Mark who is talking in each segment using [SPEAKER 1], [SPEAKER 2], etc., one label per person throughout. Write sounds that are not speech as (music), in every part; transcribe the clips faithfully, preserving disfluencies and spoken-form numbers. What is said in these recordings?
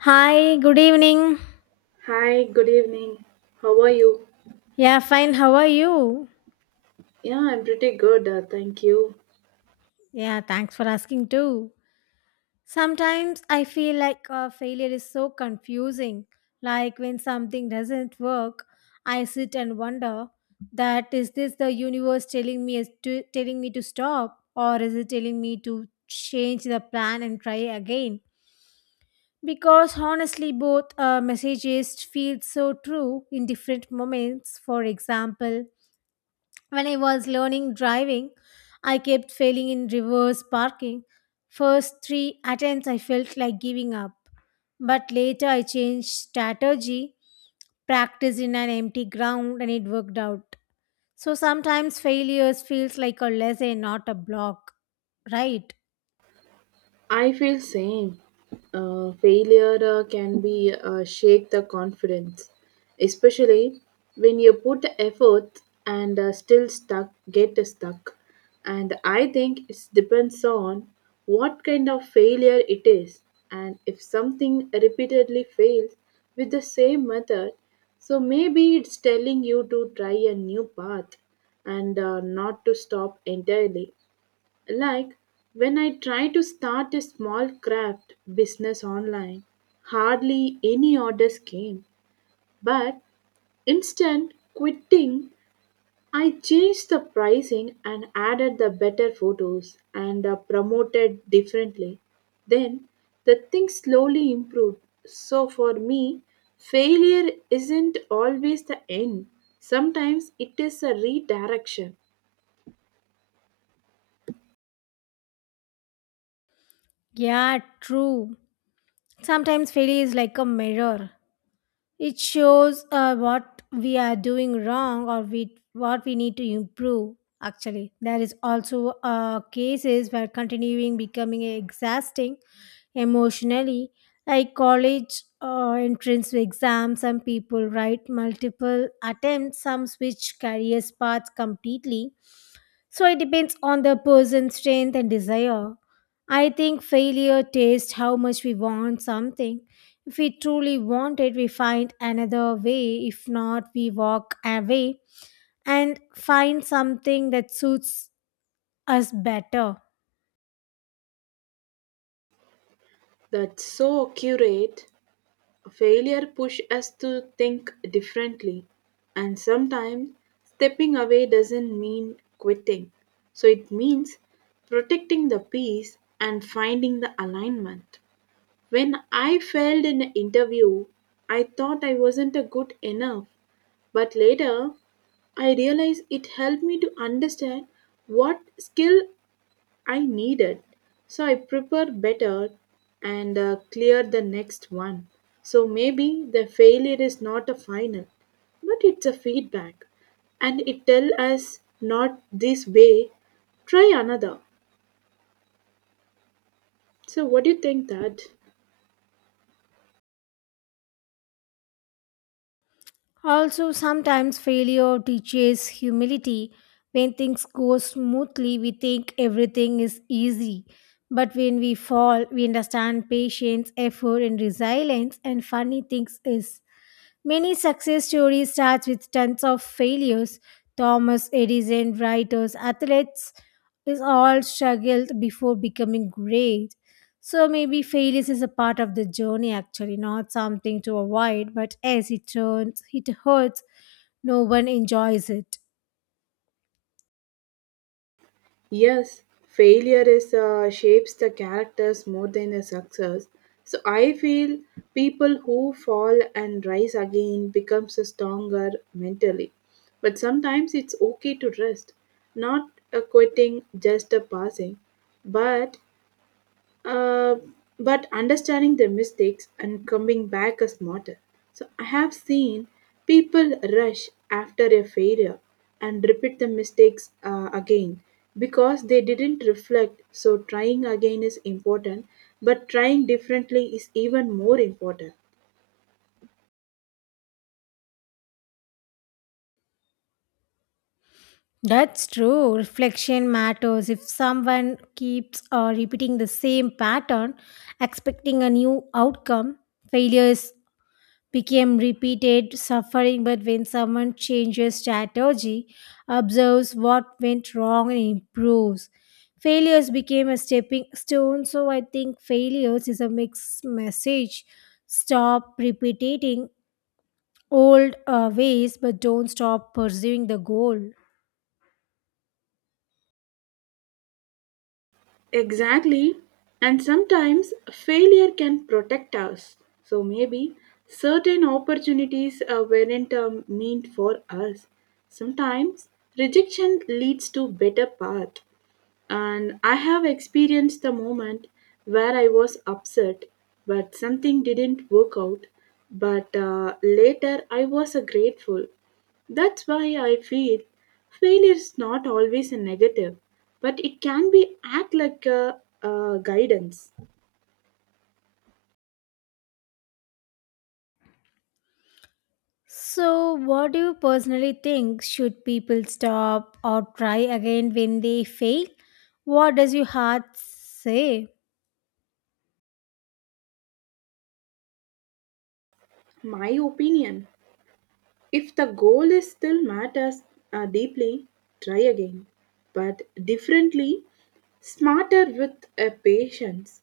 [SPEAKER 1] Hi, good evening.
[SPEAKER 2] Hi, good evening. How are you?
[SPEAKER 1] Yeah, fine. How are you?
[SPEAKER 2] Yeah, I'm pretty good, uh, thank you.
[SPEAKER 1] Yeah, thanks for asking too. Sometimes I feel like uh, failure is so confusing. Like when something doesn't work, I sit and wonder that is this the universe telling me is to, telling me to stop or is it telling me to change the plan and try again? Because honestly, both uh, messages feel so true in different moments. For example, when I was learning driving, I kept failing in reverse parking. First three attempts, I felt like giving up. But later, I changed strategy, practiced in an empty ground, and it worked out. So sometimes failures feels like a lesson, not a block, right?
[SPEAKER 2] I feel same. Uh, failure uh, can be uh, shake the confidence, especially when you put effort and uh, still stuck get stuck. And I think it depends on what kind of failure it is, and if something repeatedly fails with the same method, so maybe it's telling you to try a new path and uh, not to stop entirely, like when I try to start a small craft business online, hardly any orders came. But instant quitting, I changed the pricing and added the better photos and uh, promoted differently. Then the thing slowly improved. So for me, failure isn't always the end. Sometimes it is a redirection.
[SPEAKER 1] Yeah, true. Sometimes failure is like a mirror. It shows uh, what we are doing wrong or we, what we need to improve. Actually, there is also uh, cases where continuing becoming exhausting emotionally, like college uh, entrance exams. Some people write multiple attempts. Some switch careers paths completely, so it depends on the person's strength and desire. I think failure tests how much we want something. If we truly want it, we find another way. If not, we walk away and find something that suits us better.
[SPEAKER 2] That's so accurate. Failure push us to think differently, and sometimes stepping away doesn't mean quitting. So it means protecting the peace and finding the alignment. When I failed in an interview, I thought I wasn't a good enough, but later I realized it helped me to understand what skill I need it. So I prepare better and uh, clear the next one. So maybe the failure is not a final, but it's a feedback. And it tell us not this way, try another. So what do you think that?
[SPEAKER 1] Also, sometimes failure teaches humility. When things go smoothly, we think everything is easy. But when we fall, we understand patience, effort, and resilience, and funny things is many success stories start with tons of failures. Thomas Edison, writers, athletes is all struggled before becoming great. So maybe failures is a part of the journey actually, not something to avoid, but as it turns, it hurts, no one enjoys it.
[SPEAKER 2] Yes, failure is uh, shapes the characters more than a success. So I feel people who fall and rise again becomes a stronger mentally. But sometimes it's okay to rest, not a quitting, just a passing. But uh, but understanding their mistakes and coming back is smarter. So I have seen people rush after a failure and repeat the mistakes uh, again because they didn't reflect. So trying again is important, but trying differently is even more important.
[SPEAKER 1] That's true. Reflection matters. If someone keeps uh, repeating the same pattern, expecting a new outcome, failure is became repeated suffering, but when someone changes strategy, observes what went wrong and improves, failures became a stepping stone. So I think failures is a mixed message: stop repeating old uh, ways, but don't stop pursuing the goal.
[SPEAKER 2] Exactly. And sometimes failure can protect us. So maybe certain opportunities uh, weren't um, meant for us. Sometimes rejection leads to better path. And I have experienced the moment where I was upset, but something didn't work out. But uh, later I was uh, grateful. That's why I feel failure is not always a negative, but it can be act like a, a guidance.
[SPEAKER 1] So what do you personally think, should people stop or try again when they fail? What does your heart say?
[SPEAKER 2] My opinion. If the goal is still matters uh, deeply, try again, but differently, smarter with a patience.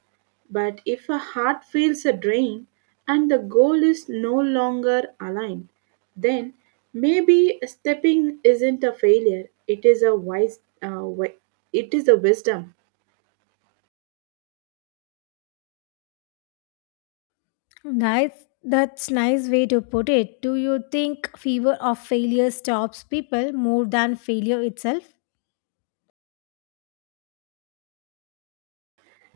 [SPEAKER 2] But if a heart feels a drain and the goal is no longer aligned, then maybe stepping isn't a failure. It is a wise, uh, wi- it is a wisdom.
[SPEAKER 1] Nice. That's nice way to put it. Do you think fear of failure stops people more than failure itself?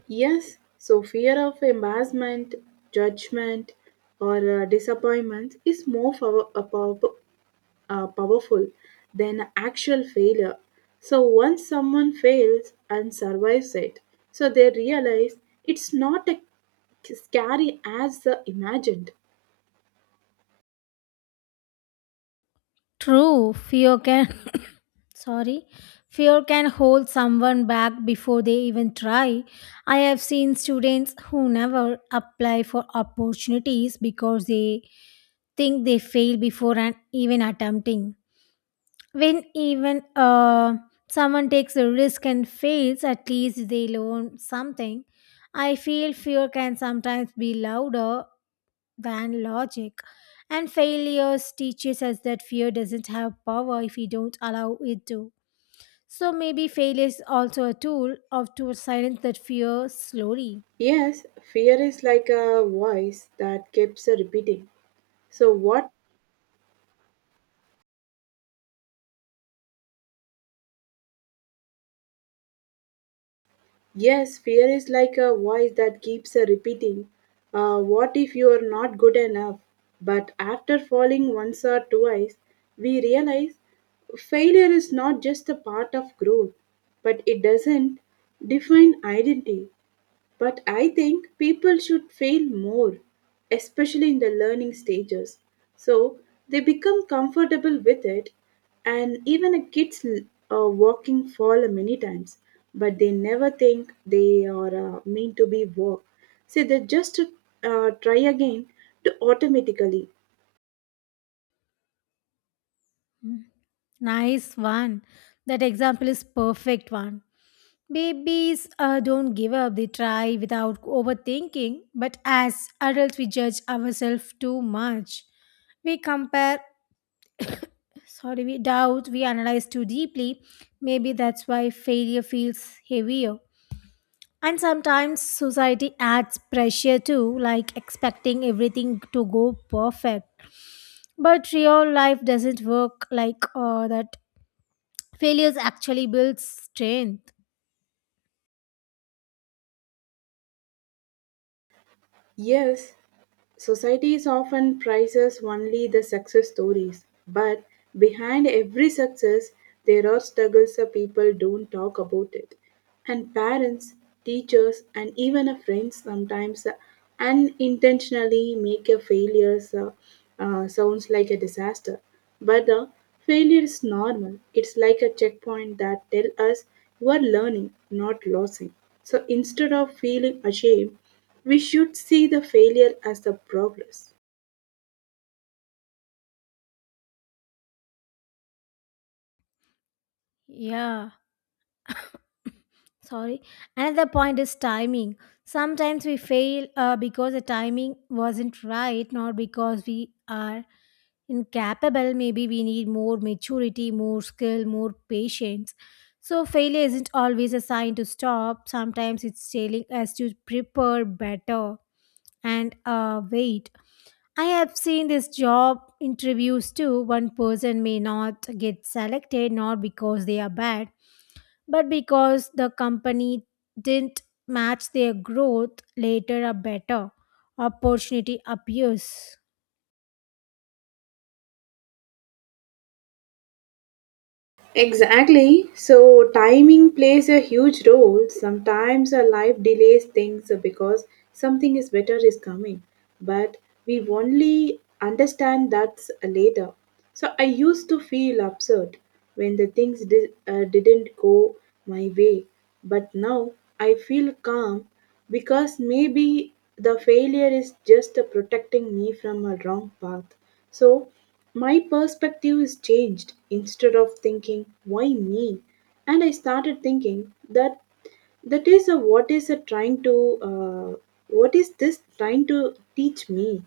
[SPEAKER 2] Yes, so fear of embarrassment, judgment, or uh, disappointment is more pow- uh, pow- uh, powerful than actual failure. So once someone fails and survives it, so they realize it's not a scary as uh, imagined.
[SPEAKER 1] True. Fear can (laughs) sorry. Fear can hold someone back before they even try. I have seen students who never apply for opportunities because they think they fail before and even attempting. When even uh, someone takes a risk and fails, at least they learn something. I feel fear can sometimes be louder than logic. And failures teaches us that fear doesn't have power if we don't allow it to. So maybe failure is also a tool of to silence that fear slowly.
[SPEAKER 2] Yes, fear is like a voice that keeps repeating. So, what Yes, fear is like a voice that keeps uh, repeating, uh, what if you are not good enough? But after falling once or twice, we realize failure is not just a part of growth, but it doesn't define identity. But I think people should fail more, especially in the learning stages. So they become comfortable with it, and even a kids uh, walking fall many times, but they never think they are uh, meant to be walk. So they just uh, try again to automatically.
[SPEAKER 1] Mm. Nice one. That example is perfect one. Babies uh, don't give up, they try without overthinking. But as adults, we judge ourselves too much. We compare, sorry, we doubt, we analyze too deeply. Maybe that's why failure feels heavier. And sometimes society adds pressure too, like expecting everything to go perfect. But real life doesn't work like uh, that. Failures actually build strength.
[SPEAKER 2] Yes, societies often prizes only the success stories, but behind every success, there are struggles that people don't talk about it. And parents, teachers, and even a friend sometimes unintentionally make a failure so- uh, sounds like a disaster. But the failure is normal. It's like a checkpoint that tell us you are learning, not losing. So instead of feeling ashamed, we should see the failure as the progress.
[SPEAKER 1] Yeah, sorry, another point is timing. Sometimes we fail uh, because the timing wasn't right, not because we are incapable. Maybe we need more maturity, more skill, more patience. So failure isn't always a sign to stop. Sometimes it's telling us to prepare better and uh, wait. I have seen this job interviews too. One person may not get selected not because they are bad, but because the company didn't match their growth. Later a better opportunity appears.
[SPEAKER 2] Exactly. So, timing plays a huge role. Sometimes our life delays things because something is better is coming, but we only understand that later. So, I used to feel upset when the things did, uh, didn't go my way, but now I feel calm. Because maybe the failure is just a protecting me from a wrong path. So my perspective is changed. Instead of thinking, why me? And I started thinking that that is a what is a trying to uh, what is this trying to teach me.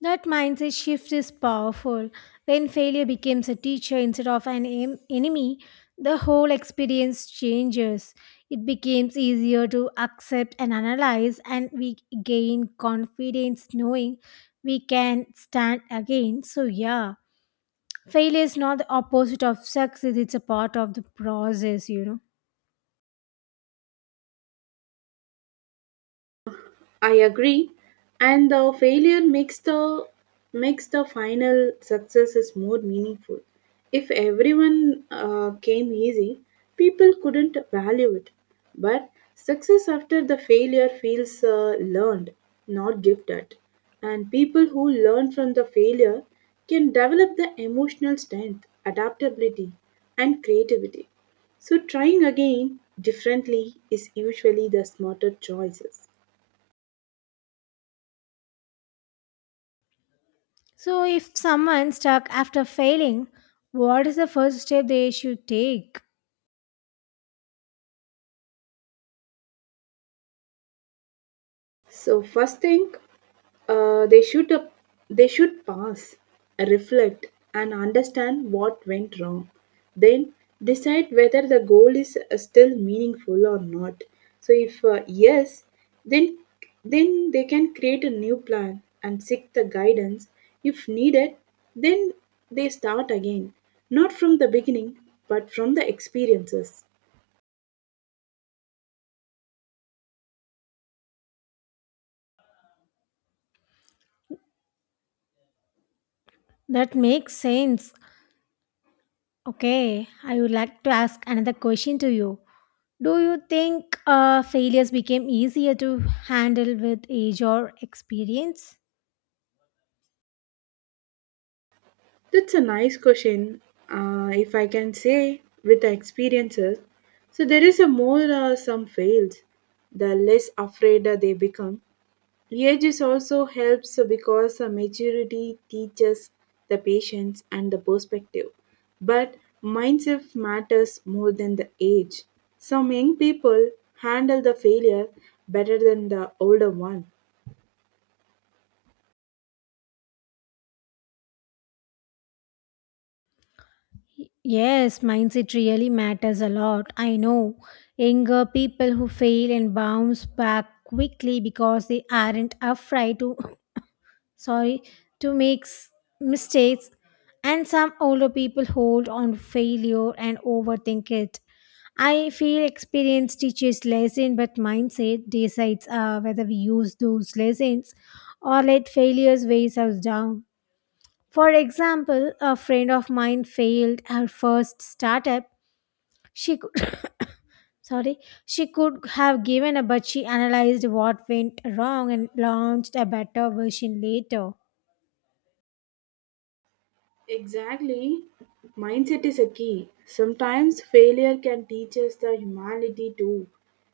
[SPEAKER 1] That mindset shift is powerful. When failure becomes a teacher instead of an em- enemy, the whole experience changes. It becomes easier to accept and analyze, and we gain confidence knowing we can stand again. So, yeah, failure is not the opposite of success, it's a part of the process, you know.
[SPEAKER 2] I agree, and the failure makes the makes the final success is more meaningful. If everyone uh, came easy, people couldn't value it. But success after the failure feels uh, learned, not gifted. And people who learn from the failure can develop the emotional strength, adaptability, and creativity. So trying again differently is usually the smarter choices.
[SPEAKER 1] So, if someone stuck after failing, what is the first step they should take?
[SPEAKER 2] So first thing, uh, they should uh, they should pause, reflect, and understand what went wrong. Then decide whether the goal is uh, still meaningful or not. So if uh, yes, then then they can create a new plan and seek the guidance if needed. Then they start again, not from the beginning but from the experiences.
[SPEAKER 1] That makes sense. Okay, I would like to ask another question to you. Do you think uh, failures became easier to handle with age or experience?
[SPEAKER 2] That's a nice question. Uh, if I can say with the experiences, so there is a more uh, some fails, the less afraid they become. Age is also helps because uh, maturity teaches the patience and the perspective, but mindset matters more than the age. Some young people handle the failure better than the older one.
[SPEAKER 1] Yes, mindset really matters a lot. I know younger people who fail and bounce back quickly because they aren't afraid to, sorry, to make s- mistakes, and some older people hold on to failure and overthink it. I feel experience teaches lesson, but mindset decides uh, whether we use those lessons or let failures weigh us down. For example, a friend of mine failed her first startup. She could (coughs) sorry, she could have given up, but she analyzed what went wrong and launched a better version later.
[SPEAKER 2] Exactly. Mindset is a key. Sometimes failure can teach us the humanity too.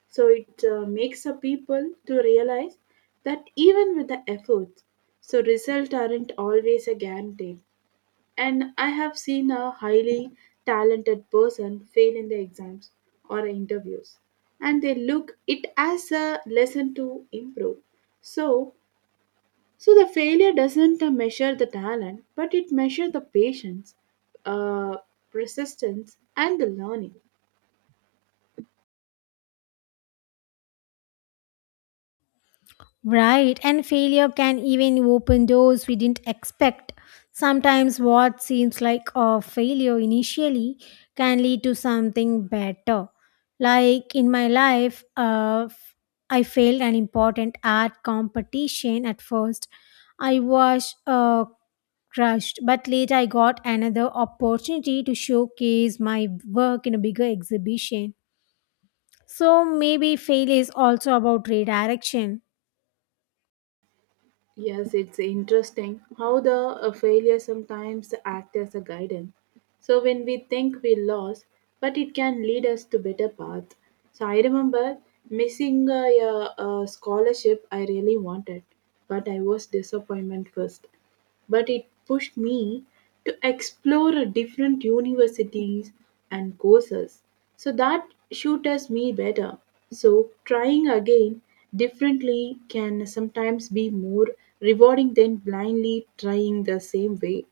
[SPEAKER 2] So it uh, makes the people to realize that even with the efforts, so results aren't always a guarantee. And I have seen a highly talented person fail in the exams or interviews, and they look it as a lesson to improve. So so the failure doesn't uh, measure the talent, but it measures the patience, uh, persistence, and the learning.
[SPEAKER 1] Right, and failure can even open doors we didn't expect. Sometimes what seems like a failure initially can lead to something better. Like in my life, uh, I failed an important art competition at first. I was uh, crushed, but later I got another opportunity to showcase my work in a bigger exhibition. So maybe failure is also about redirection.
[SPEAKER 2] Yes, it's interesting how the uh, failure sometimes act as a guidance. So when we think we lost, but it can lead us to better path. So I remember missing a, a, a scholarship I really wanted, but I was disappointment first, but it pushed me to explore a different universities and courses so that suits me better. So trying again differently can sometimes be more rewarding than blindly trying the same way.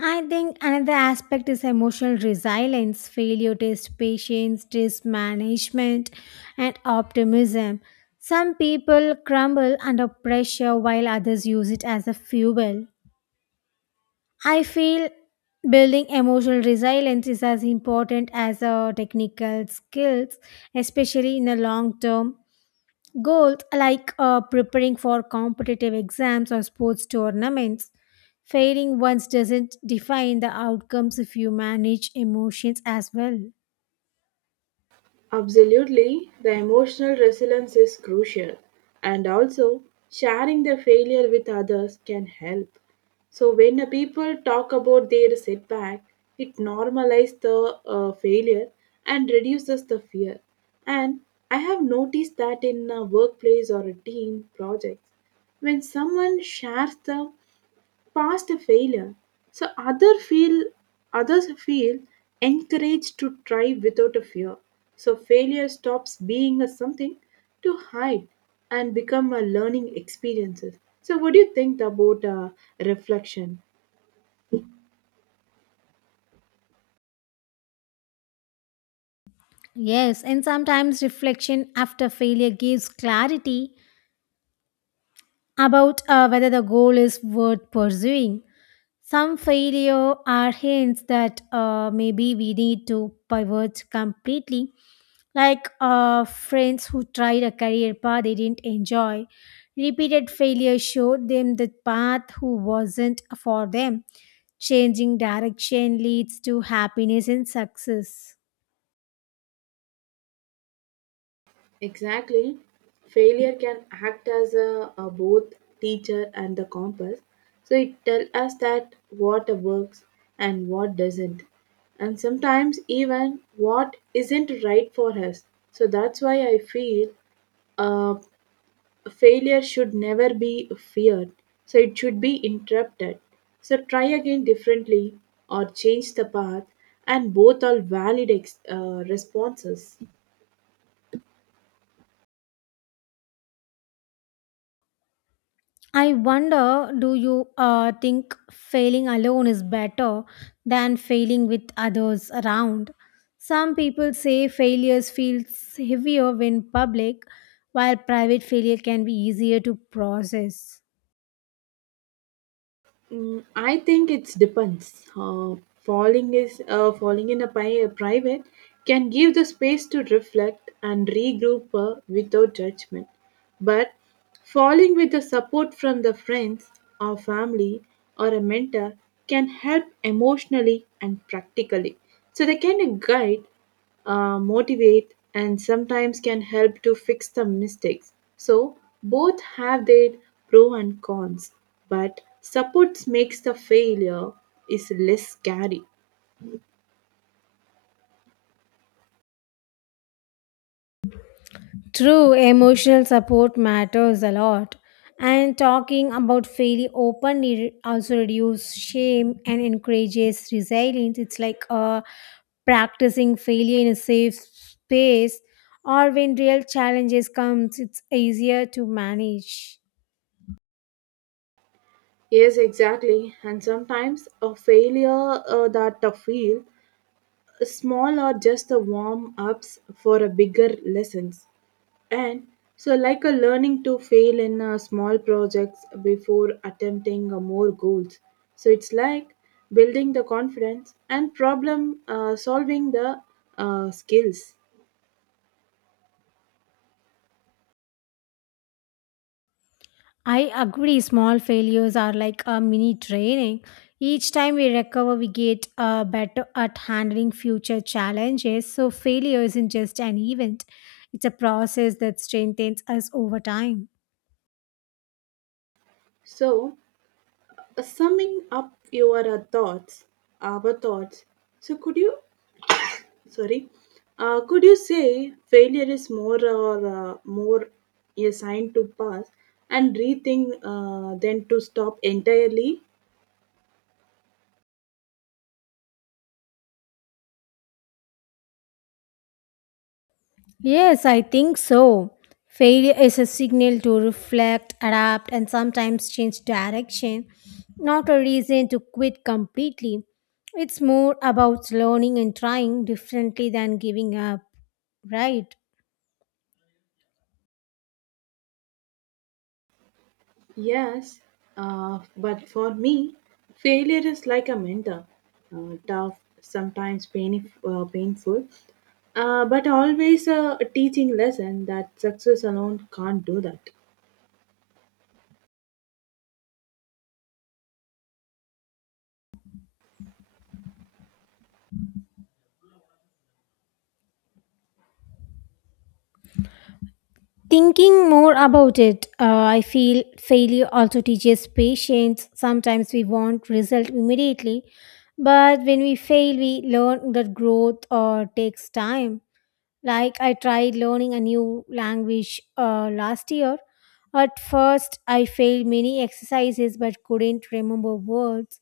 [SPEAKER 1] I think another aspect is emotional resilience. Failure test patience, test management, and optimism. Some people crumble under pressure while others use it as a fuel. I feel building emotional resilience is as important as a technical skills, especially in the long term goals like uh, preparing for competitive exams or sports tournaments. Failing once doesn't define the outcomes if you manage emotions as well.
[SPEAKER 2] Absolutely, the emotional resilience is crucial, and also sharing their failure with others can help. So, when the people talk about their setback, it normalizes the uh, failure and reduces the fear. And I have noticed that in a workplace or a team projects, when someone shares the past a failure. So other feel Others feel encouraged to try without a fear. So failure stops being a something to hide and become a learning experiences. So what do you think about uh, reflection?
[SPEAKER 1] Yes, and sometimes reflection after failure gives clarity about uh, whether the goal is worth pursuing. Some failure are hints that uh, maybe we need to pivot completely, like uh, friends who tried a career path they didn't enjoy. Repeated failure showed them the path who wasn't for them. Changing direction leads to happiness and success.
[SPEAKER 2] Exactly. Failure can act as a, a both teacher and the compass. So it tells us that what works and what doesn't. And sometimes even what isn't right for us. So that's why I feel uh, failure should never be feared. So it should be interrupted. So try again differently or change the path, and both are valid ex- uh, responses.
[SPEAKER 1] I wonder, do you uh, think failing alone is better than failing with others around? Some people say failures feel heavier when public, while private failure can be easier to process.
[SPEAKER 2] Mm, I think it depends. Uh, falling is uh, falling in a, pi- private can give the space to reflect and regroup uh, without judgment. But falling with the support from the friends or family or a mentor can help emotionally and practically. So they can guide, uh, motivate, and sometimes can help to fix the mistakes. So, both have their pro and cons, but support makes the failure is less scary.
[SPEAKER 1] True, emotional support matters a lot. And talking about failure openly re- also reduces shame and encourages resilience. It's like uh, practicing failure in a safe space, or when real challenges comes, it's easier to manage.
[SPEAKER 2] Yes, exactly. And sometimes a failure uh, that the feel small or just the warm ups for a bigger lessons. And so, like a learning to fail in uh, small projects before attempting uh, more goals. So, it's like building the confidence and problem uh, solving the uh, skills.
[SPEAKER 1] I agree, small failures are like a mini training. Each time we recover, we get uh, better at handling future challenges. So, failure isn't just an event, it's a process that strengthens us over time.
[SPEAKER 2] So, uh, summing up your uh, thoughts, our thoughts. So, could you, sorry, uh, could you say failure is more or uh, more a sign to pass and rethink uh, than to stop entirely?
[SPEAKER 1] Yes, I think so. Failure is a signal to reflect, adapt, and sometimes change direction, not a reason to quit completely. It's more about learning and trying differently than giving up, right?
[SPEAKER 2] Yes, uh, but for me, failure is like a mentor, uh, tough, sometimes pain, uh, painful, uh, but always a, a teaching lesson that success alone can't do that.
[SPEAKER 1] Thinking more about it, uh, I feel failure also teaches patience. Sometimes we want result immediately, but when we fail, we learn that growth or takes time. Like I tried learning a new language uh, last year. At first, I failed many exercises but couldn't remember words.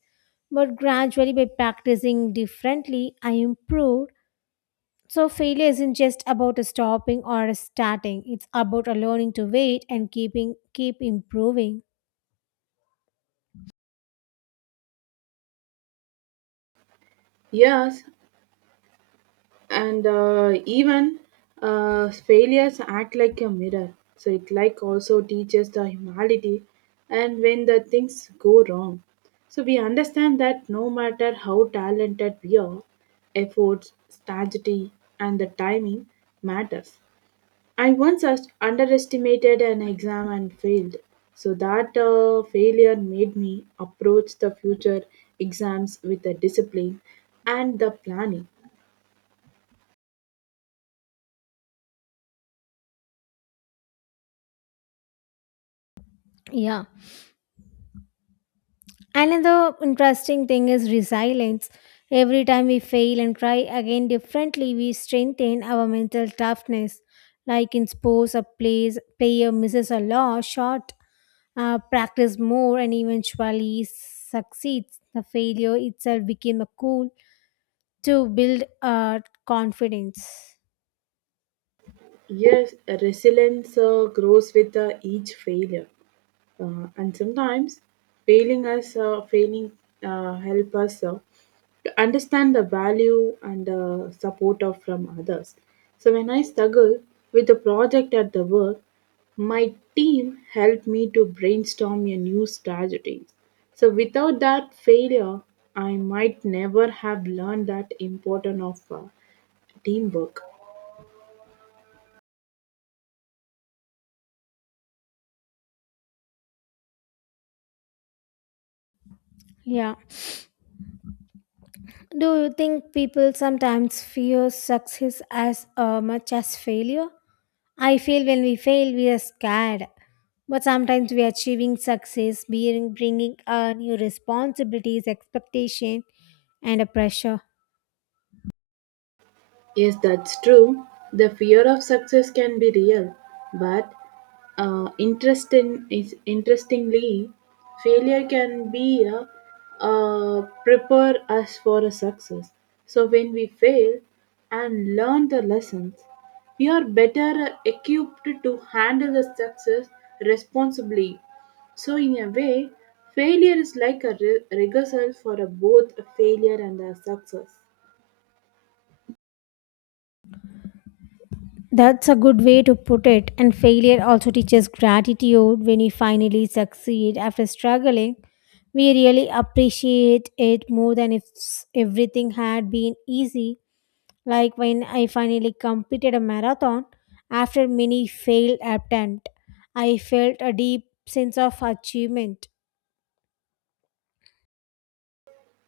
[SPEAKER 1] But gradually, by practicing differently, I improved. So, failure isn't just about a stopping or a starting, it's about a learning to wait and keeping keep improving.
[SPEAKER 2] Yes, and uh, even uh, failures act like a mirror, so it like also teaches the humanity. And when the things go wrong, so we understand that no matter how talented we are, efforts, strategy, and the timing matters. I once as- underestimated an exam and failed. So that uh, failure made me approach the future exams with the discipline and the planning.
[SPEAKER 1] Yeah. Another interesting thing is resilience. Every time we fail and try again differently, we strengthen our mental toughness. Like in sports, a plays, player misses a law shot, uh, practice more, and eventually succeeds. The failure itself became a tool to build uh, confidence.
[SPEAKER 2] Yes, resilience uh, grows with uh, each failure, uh, and sometimes failing us, uh, failing uh, help us uh, to understand the value and uh, support of from others. So when I struggle with a project at the work, my team helped me to brainstorm a new strategy. So without that failure, I might never have learned that important of uh, teamwork.
[SPEAKER 1] Yeah. Do you think people sometimes fear success as uh, much as failure? I feel when we fail, we are scared. But sometimes we are achieving success, being bringing uh, new responsibilities, expectation, and a pressure.
[SPEAKER 2] Yes, that's true. The fear of success can be real, but uh, interesting is interestingly, failure can be a, uh, prepare us for a success. So when we fail and learn the lessons, we are better equipped to handle the success responsibly. So in a way, failure is like a re- rehearsal for a both a failure and a success.
[SPEAKER 1] That's a good way to put it. And failure also teaches gratitude when we finally succeed after struggling. We really appreciate it more than if s- everything had been easy. Like when I finally completed a marathon after many failed attempts, I felt a deep sense of achievement.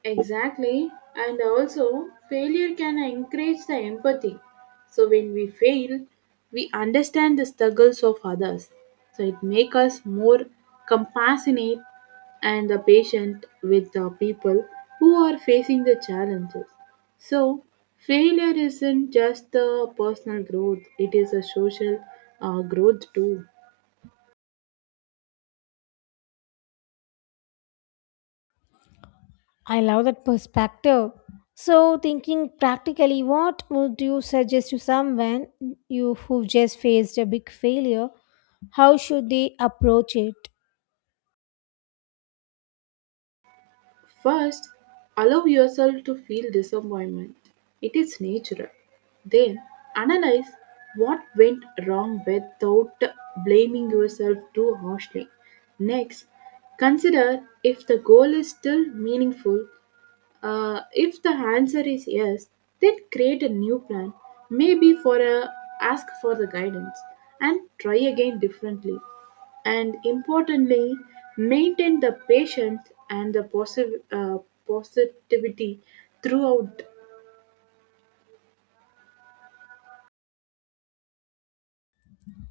[SPEAKER 2] Exactly. And also, failure can encourage the empathy. So when we fail, we understand the struggles of others. So it makes us more compassionate and the patient with the people who are facing the challenges. So failure isn't just the personal growth, it is a social uh, growth too.
[SPEAKER 1] I love that perspective. So, thinking practically, what would you suggest to someone you who just faced a big failure? How should they approach it?
[SPEAKER 2] First, allow yourself to feel disappointment. It is natural. Then, analyze what went wrong without blaming yourself too harshly. Next, consider if the goal is still meaningful. Uh, if the answer is yes, then create a new plan, maybe for a ask for the guidance and try again differently. And importantly, maintain the patience and the posi- uh, positivity throughout.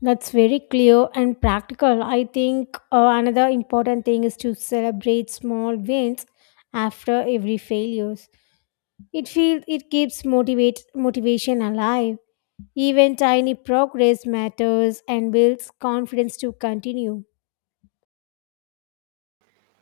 [SPEAKER 1] That's very clear and practical. I think uh, another important thing is to celebrate small wins after every failures. It feels it keeps motivate motivation alive. Even tiny progress matters and builds confidence to continue.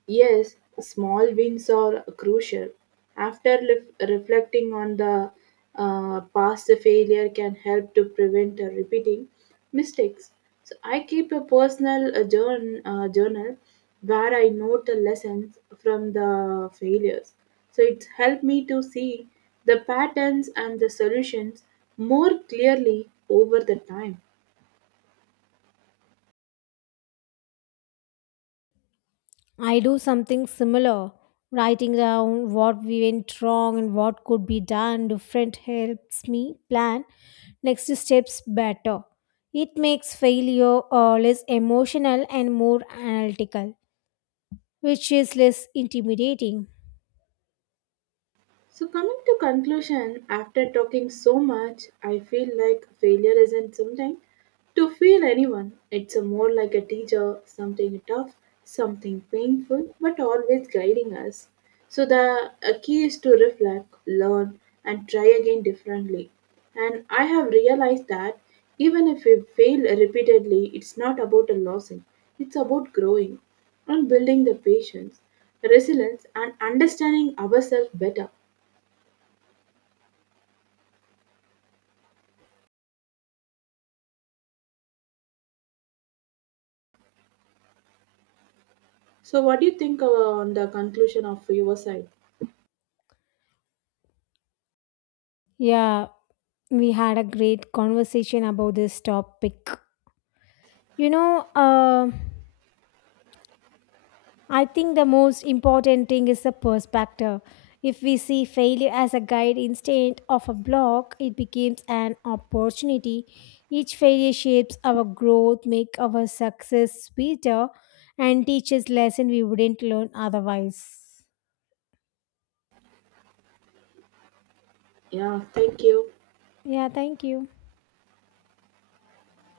[SPEAKER 2] Yes, small wins are crucial. After lef- reflecting on the uh, past the failure can help to prevent uh, repeating mistakes. So I keep a personal uh, journ- uh, journal where I note the lessons from the failures. So it's helped me to see the patterns and the solutions more clearly over the time.
[SPEAKER 1] I do something similar, writing down what we went wrong and what could be done different helps me plan next steps better. It makes failure uh, less emotional and more analytical, which is less intimidating.
[SPEAKER 2] So, coming to conclusion, after talking so much, I feel like failure isn't something to feel anyone. It's a more like a teacher, something tough, something painful, but always guiding us. So, the uh, key is to reflect, learn, and try again differently. And I have realized that even if we fail repeatedly, it's not about a losing, it's about growing and building the patience, resilience, and understanding ourselves better. So, what do you think uh, on the conclusion of your side?
[SPEAKER 1] Yeah, we had a great conversation about this topic. You know, uh, I think the most important thing is the perspective. If we see failure as a guide instead of a block, it becomes an opportunity. Each failure shapes our growth, make our success sweeter, and teaches lesson we wouldn't learn otherwise.
[SPEAKER 2] Yeah, thank you.
[SPEAKER 1] Yeah, thank you.